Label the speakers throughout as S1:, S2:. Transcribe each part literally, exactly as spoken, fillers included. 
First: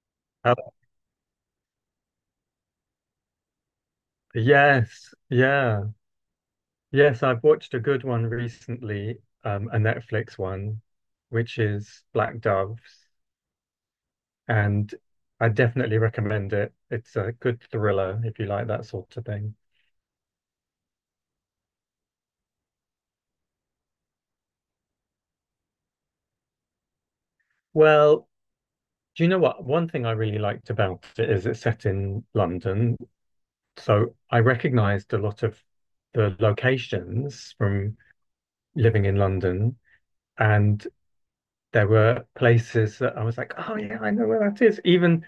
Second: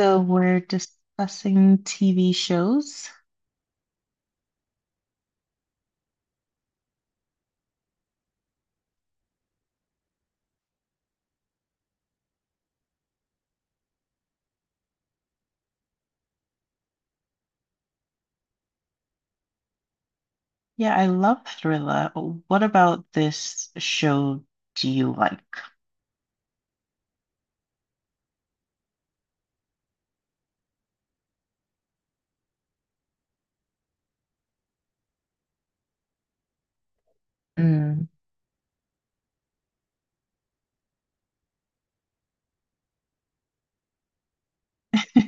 S1: So we're
S2: Uh,
S1: discussing T V shows.
S2: yes, yeah, yes. I've watched a good one recently, um, a Netflix one, which is Black Doves, and I definitely recommend it. It's a good thriller if you like that sort of thing.
S1: Yeah, I love Thriller. What about this show do you like?
S2: Well, do you know what? One thing I really liked about it is it's set in London, so I recognized a lot of the locations from
S1: Mm.
S2: living in London, and there were places that I was like, oh yeah, I know where that is. Even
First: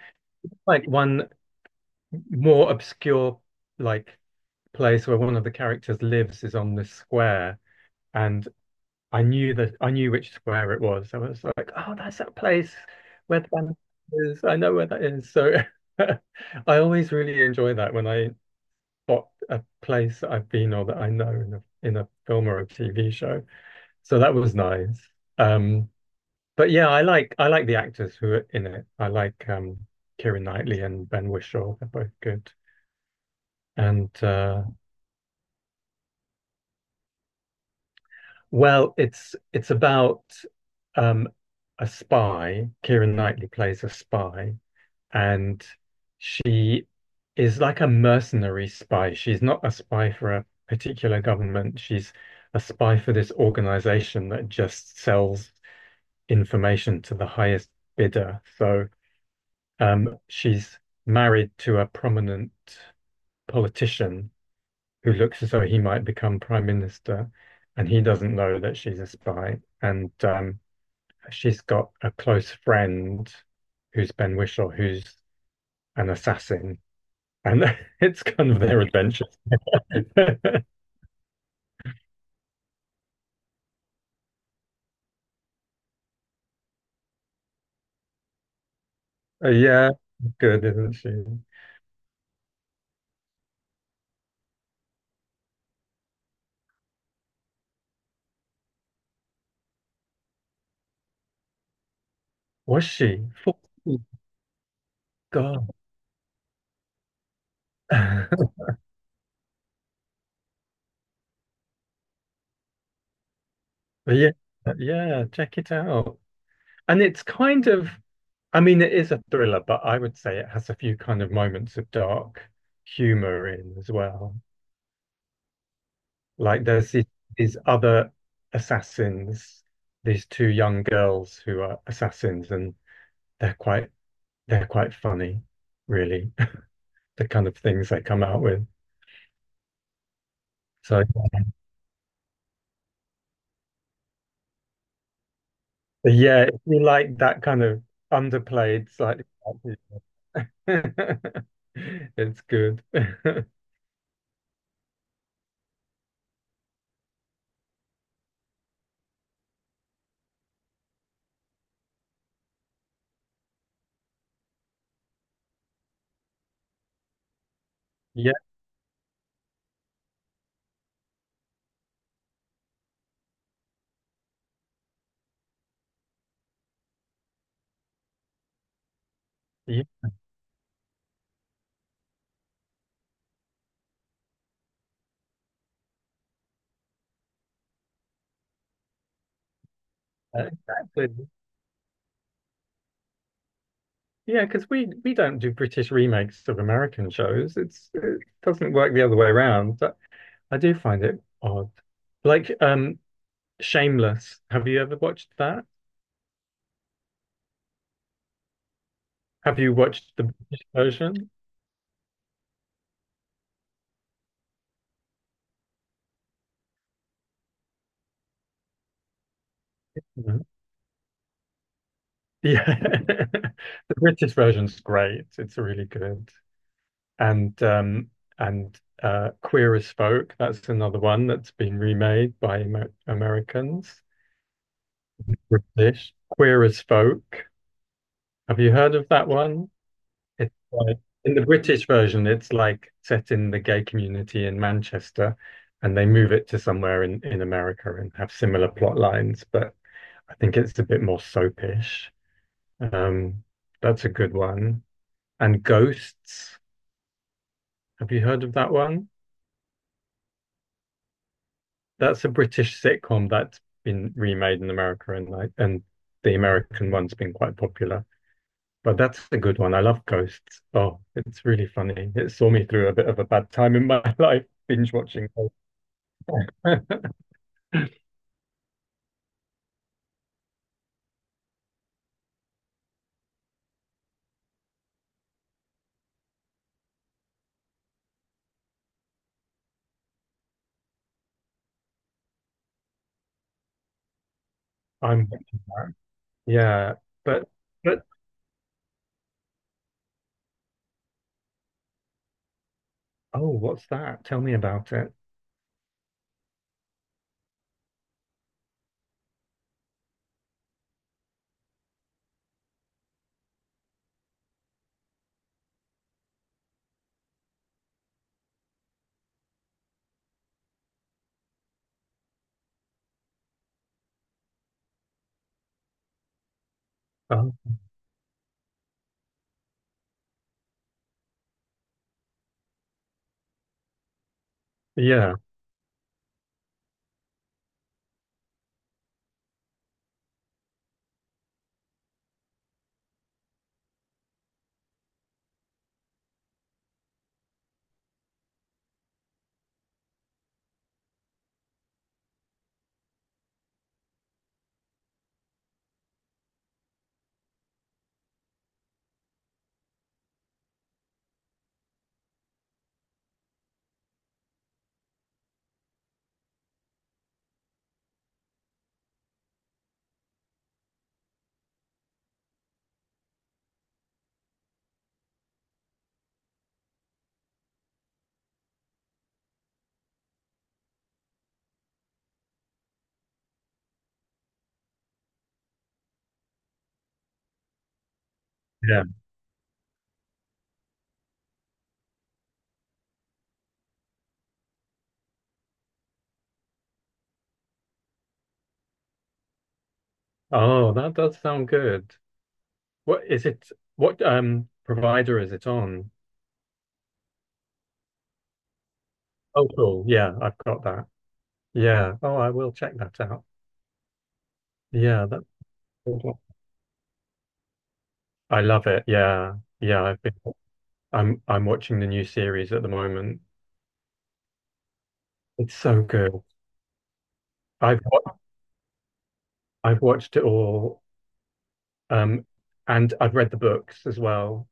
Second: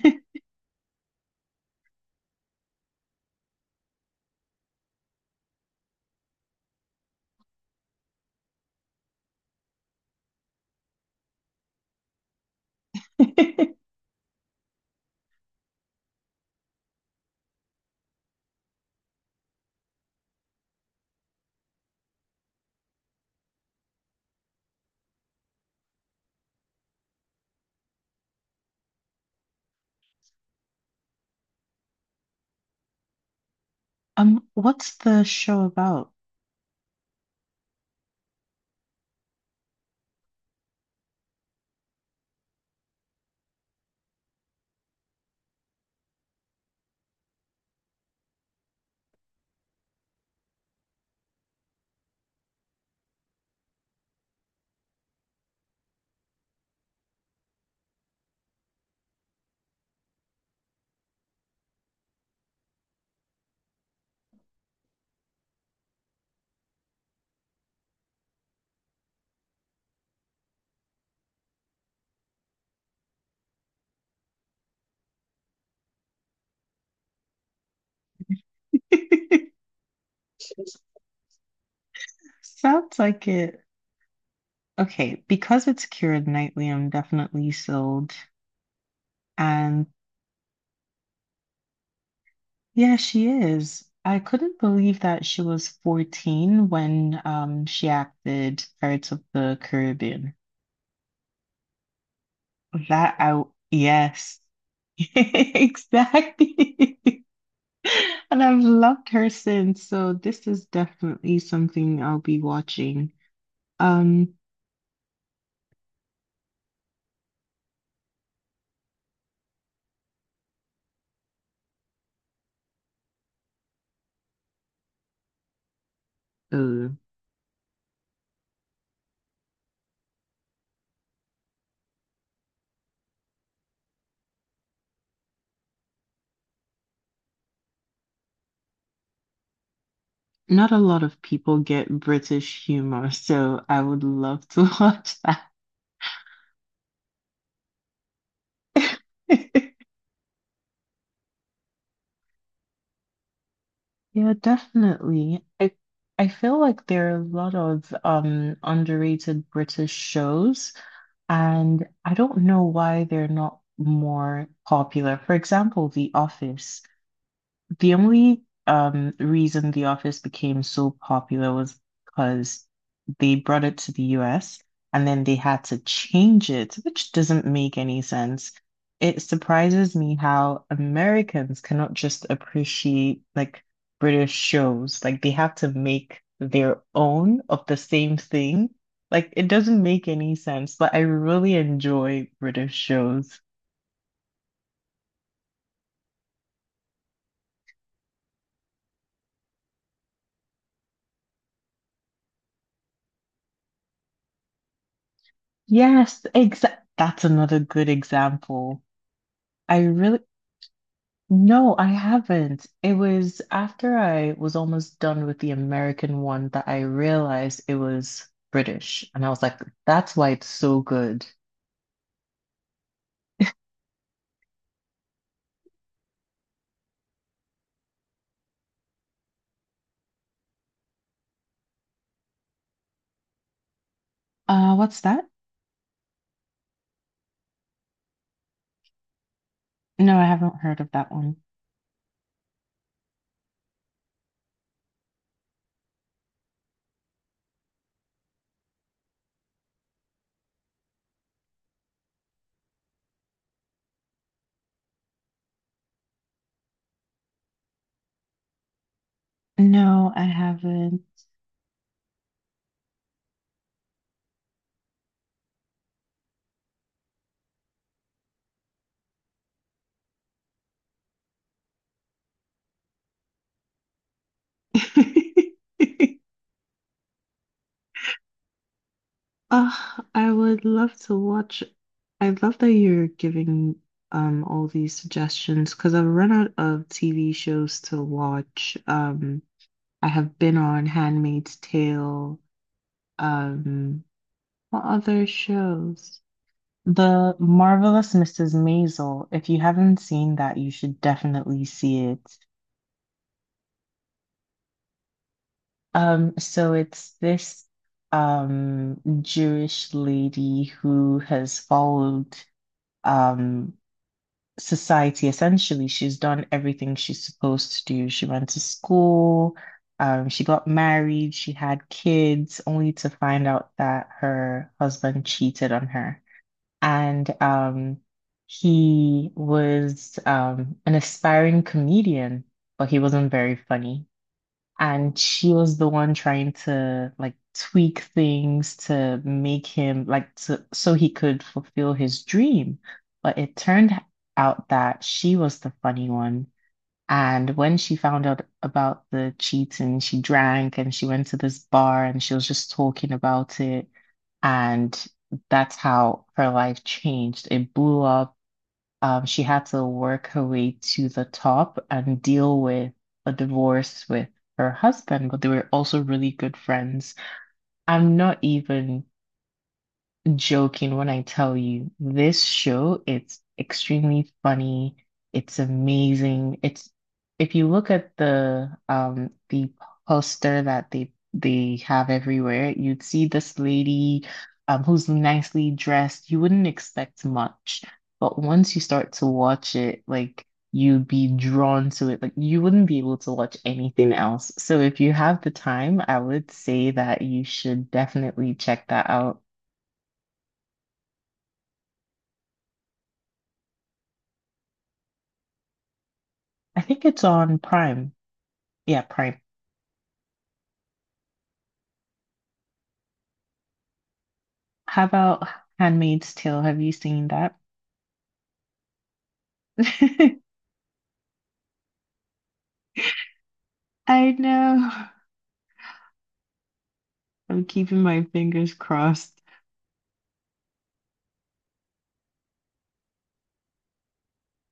S2: like one more obscure like place where one of the characters lives is on this square and I knew that I knew which square it was. I was like, oh, that's that place where the band is. I know where that is. So I always really enjoy that when I spot a place that I've been or that I know in a in a film or a T V show. So that was nice. Um, but yeah, I like I like the actors who are in it. I like um Keira Knightley and Ben Whishaw. They're both good. And
S1: Um,
S2: uh
S1: what's the show about?
S2: Well, it's it's about um, a spy. Keira Knightley plays a spy, and she is like a mercenary spy. She's not a spy for a particular government. She's a spy for this organization that just sells information to the highest bidder. So um, she's married to a prominent politician who looks as though he might become prime minister, and he doesn't know that she's a spy. And um, She's got a close friend who's Ben Whishaw, who's an assassin. And it's kind of their adventures.
S1: Sounds like it. Okay, because it's Keira Knightley, I'm definitely sold. And
S2: Yeah, good, isn't she?
S1: yeah, she is. I couldn't believe that she was fourteen when um she acted Pirates of the Caribbean.
S2: Was
S1: That
S2: she?
S1: I
S2: Oh,
S1: yes.
S2: God.
S1: Exactly. And I've loved her since, so this is definitely something I'll be watching.
S2: Yeah,
S1: Um,
S2: yeah, check it out. And it's kind of, I mean, it is a thriller, but I would say it has a few kind of moments of dark humor in as well. Like
S1: uh,
S2: there's these, other assassins, these two young girls who are assassins, and they're quite they're quite funny, really, the kind of things they come out with.
S1: Not a
S2: So
S1: lot of people get British humor, so I would love to watch that.
S2: yeah, if you like that kind of underplayed, slightly, it's good.
S1: Yeah, definitely. I I feel like there are a lot of um underrated British shows. And I don't know why they're not more popular. For example, The Office. The
S2: Yeah,
S1: only um, reason The Office became so popular was because they brought it to the U S and then they had to change it, which doesn't make any sense. It
S2: yeah,
S1: surprises me how Americans cannot just appreciate like British shows. Like they have to make their own of the same thing. Like it doesn't make any sense, but I
S2: exactly.
S1: really enjoy British shows.
S2: Yeah, because we we don't do British remakes of American shows. It's it doesn't work the other way around. But I do find it odd. Like um Shameless. Have you ever watched that?
S1: Yes, exact. That's another good example.
S2: Have you
S1: I
S2: watched
S1: really,
S2: the British version?
S1: No, I haven't. It was after I was almost done with the American one that I realized it was British. And I was like, that's why it's
S2: No.
S1: so good.
S2: Yeah. The British version's great. It's really good. And um and uh Queer as Folk, that's another one that's been remade by Amer Americans.
S1: Uh, what's that?
S2: British. Queer as Folk. Have you heard of that one?
S1: No, I
S2: It's
S1: haven't heard of
S2: like
S1: that
S2: in
S1: one.
S2: the British version, it's like set in the gay community in Manchester, and they move it to somewhere in, in America and have similar plot lines, but I think it's a bit more soapish. Um, that's a good one. And Ghosts, have you heard of that one?
S1: No, I haven't.
S2: That's a British sitcom that's been remade in America and like and the American one's been quite popular. But that's a good one. I love Ghosts. Oh, it's really funny. It saw me through a bit of a bad time in my life, binge watching.
S1: Ah, I would love to watch. I love that you're giving um all these suggestions because I've run out of T V shows to watch. Um, I have been on Handmaid's Tale. Um, what other
S2: I'm watching that.
S1: shows?
S2: Yeah,
S1: The
S2: but but
S1: Marvelous missus Maisel. If you haven't seen that, you should definitely see it.
S2: oh, what's that? Tell me about it.
S1: Um, so it's this um Jewish lady who has followed um society essentially. She's done everything she's supposed to do. She went to school, um, she got married, she had kids, only to find out that her husband cheated on her. And
S2: Oh,
S1: um, He was um, an aspiring comedian, but he wasn't very funny. And
S2: yeah,
S1: she was the one trying to like tweak things to make him like to, so he could fulfill his dream. But it turned out that she was the funny one, and when she found out about the cheating, she drank and she went to this bar and she was just talking about it. And that's how her life changed. It blew up. Um, she had to work her way to the top and deal with a divorce with her husband, but they were also really good friends. I'm not even joking when I tell you this show, it's extremely funny. It's amazing. It's if you look at the um the poster that they they have everywhere, you'd see this lady um who's nicely dressed. You wouldn't expect much, but once you
S2: yeah.
S1: start to watch it, like you'd be drawn to it. Like you wouldn't be able to watch anything else. So if you have the time, I would say that you should definitely check that out.
S2: Oh, that does sound good. What is it? What um provider is it on?
S1: I think it's on Prime. Yeah, Prime.
S2: Oh, cool. Yeah, I've got that. Yeah. Oh, I will check that out.
S1: How
S2: Yeah, that's
S1: about Handmaid's Tale? Have you seen that?
S2: I love it. Yeah. Yeah, I've been I'm I'm watching the new series at the moment.
S1: I know.
S2: It's so good.
S1: I'm
S2: I've
S1: keeping my
S2: wa-
S1: fingers crossed.
S2: I've watched it all um and I've read the books as well.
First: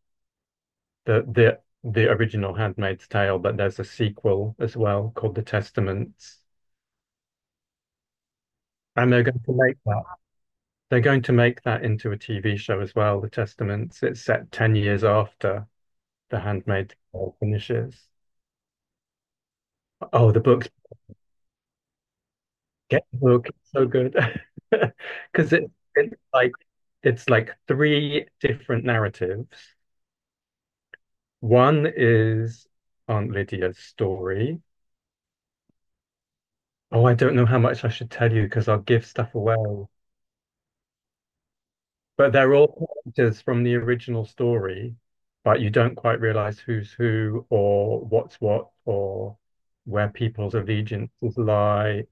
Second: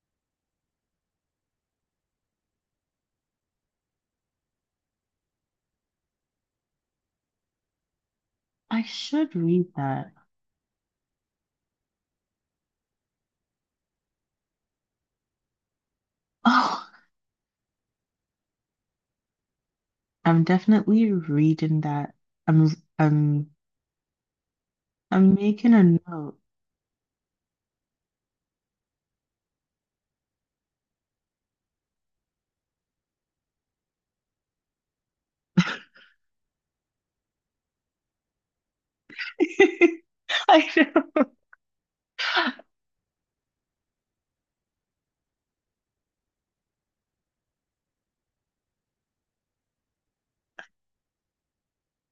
S2: The the the original Handmaid's Tale, but there's a sequel as well called The Testaments.
S1: I
S2: And they're
S1: should
S2: going to
S1: read
S2: make that.
S1: that.
S2: They're going to make that into a T V show as well, The Testaments. It's set ten years after The
S1: Oh,
S2: Handmaid's Tale finishes. Oh, the
S1: I'm
S2: book's
S1: definitely reading that. I'm
S2: get the book.
S1: I'm
S2: It's so good.
S1: I'm
S2: Because it,
S1: making a
S2: it's
S1: note.
S2: like it's like three different narratives. One is Aunt Lydia's story. Oh, I don't know how much I should tell you because I'll give stuff away.
S1: I know.
S2: But they're all characters from the original story, but you don't quite realize who's who or what's what or where people's allegiances lie.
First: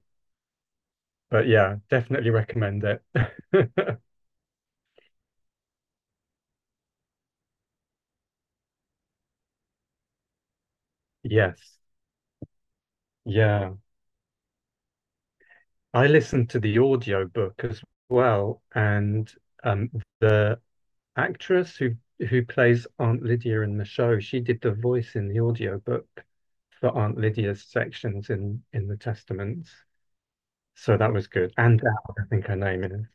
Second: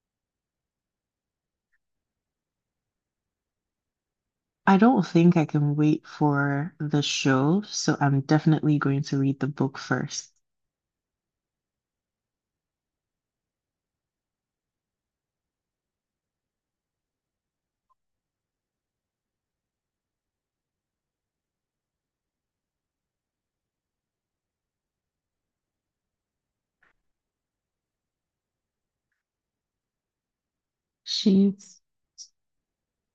S2: But yeah, definitely recommend it.
S1: I don't think I can wait for the show, so I'm definitely going to read the book first.
S2: Yes. Yeah. I listened to the audio book as well, and um, the actress who who plays Aunt Lydia in the show, she did the voice in the audio book for Aunt Lydia's sections in in the Testaments. So that was good. And
S1: She's
S2: Dowd, I think her name is.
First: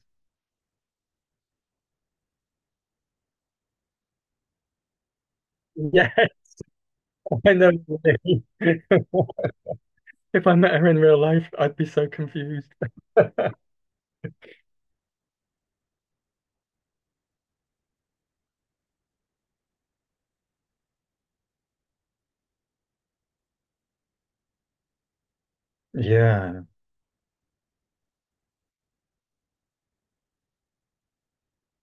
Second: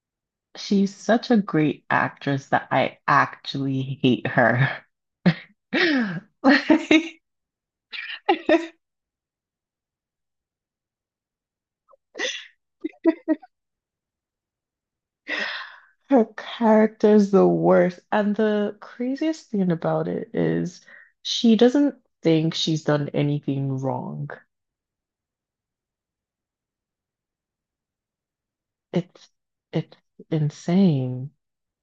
S1: She's such a great actress that I actually hate her.
S2: Yeah,
S1: Like,
S2: I know. If I met her in real life, I'd be so confused.
S1: her character's the worst. And the craziest thing about it is she doesn't think she's done anything wrong.
S2: Yeah,
S1: It's it's insane.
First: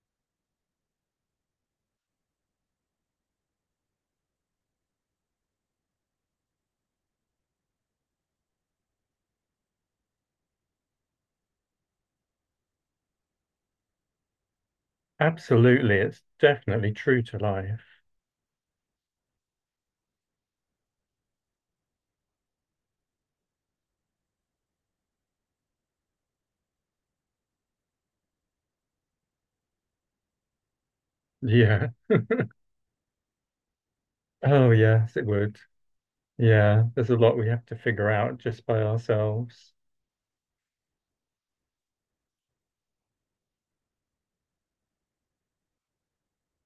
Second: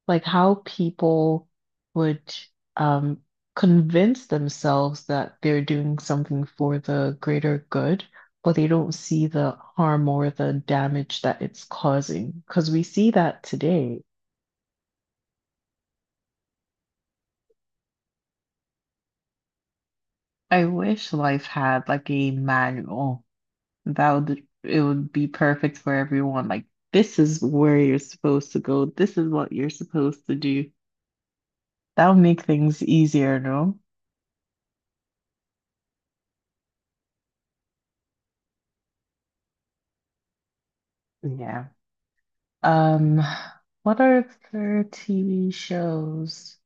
S1: Like how people would um, convince themselves that they're doing something for the greater good, but they don't see the harm or the damage that it's causing. Because we see that today.
S2: absolutely. It's definitely true to life.
S1: I wish life had like a manual that would it would be perfect for everyone. Like this is where you're supposed to go. This is what you're supposed to do.
S2: Yeah.
S1: That would make things easier, no?
S2: Oh, yes, it would. Yeah, there's a lot we have to figure out just by ourselves.
S1: Yeah. Um, what are their T V shows?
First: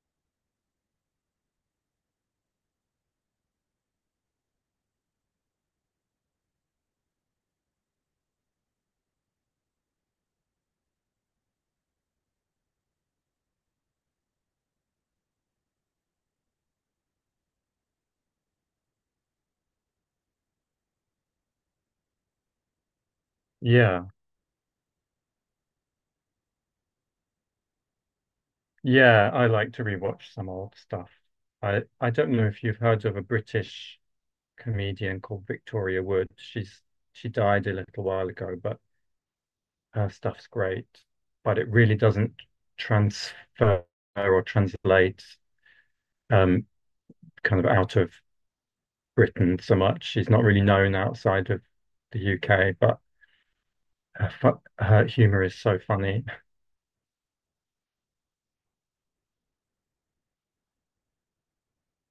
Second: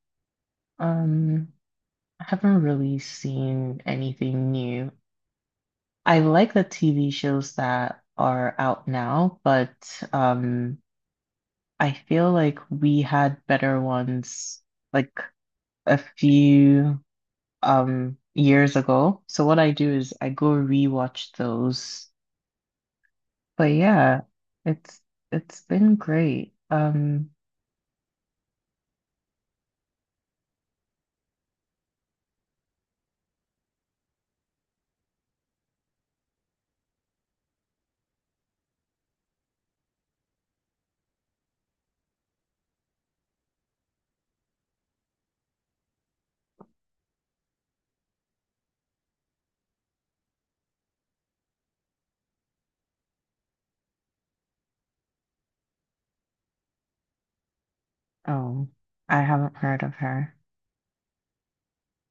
S1: Um, I haven't really seen anything new. I like the T V shows that are out now, but um, I feel like we had better ones like a few um years ago. So what I do is I go rewatch those. But
S2: Yeah.
S1: yeah, it's it's been great. Um,
S2: Yeah, I like to rewatch some old stuff. I I don't know if you've heard of a British comedian called Victoria Wood. She's she died a little while ago, but her stuff's great, but it really doesn't transfer or translate um, kind of out of Britain so much. She's not really known outside of the U K, but her, her humor is so funny
S1: oh, I haven't heard of her.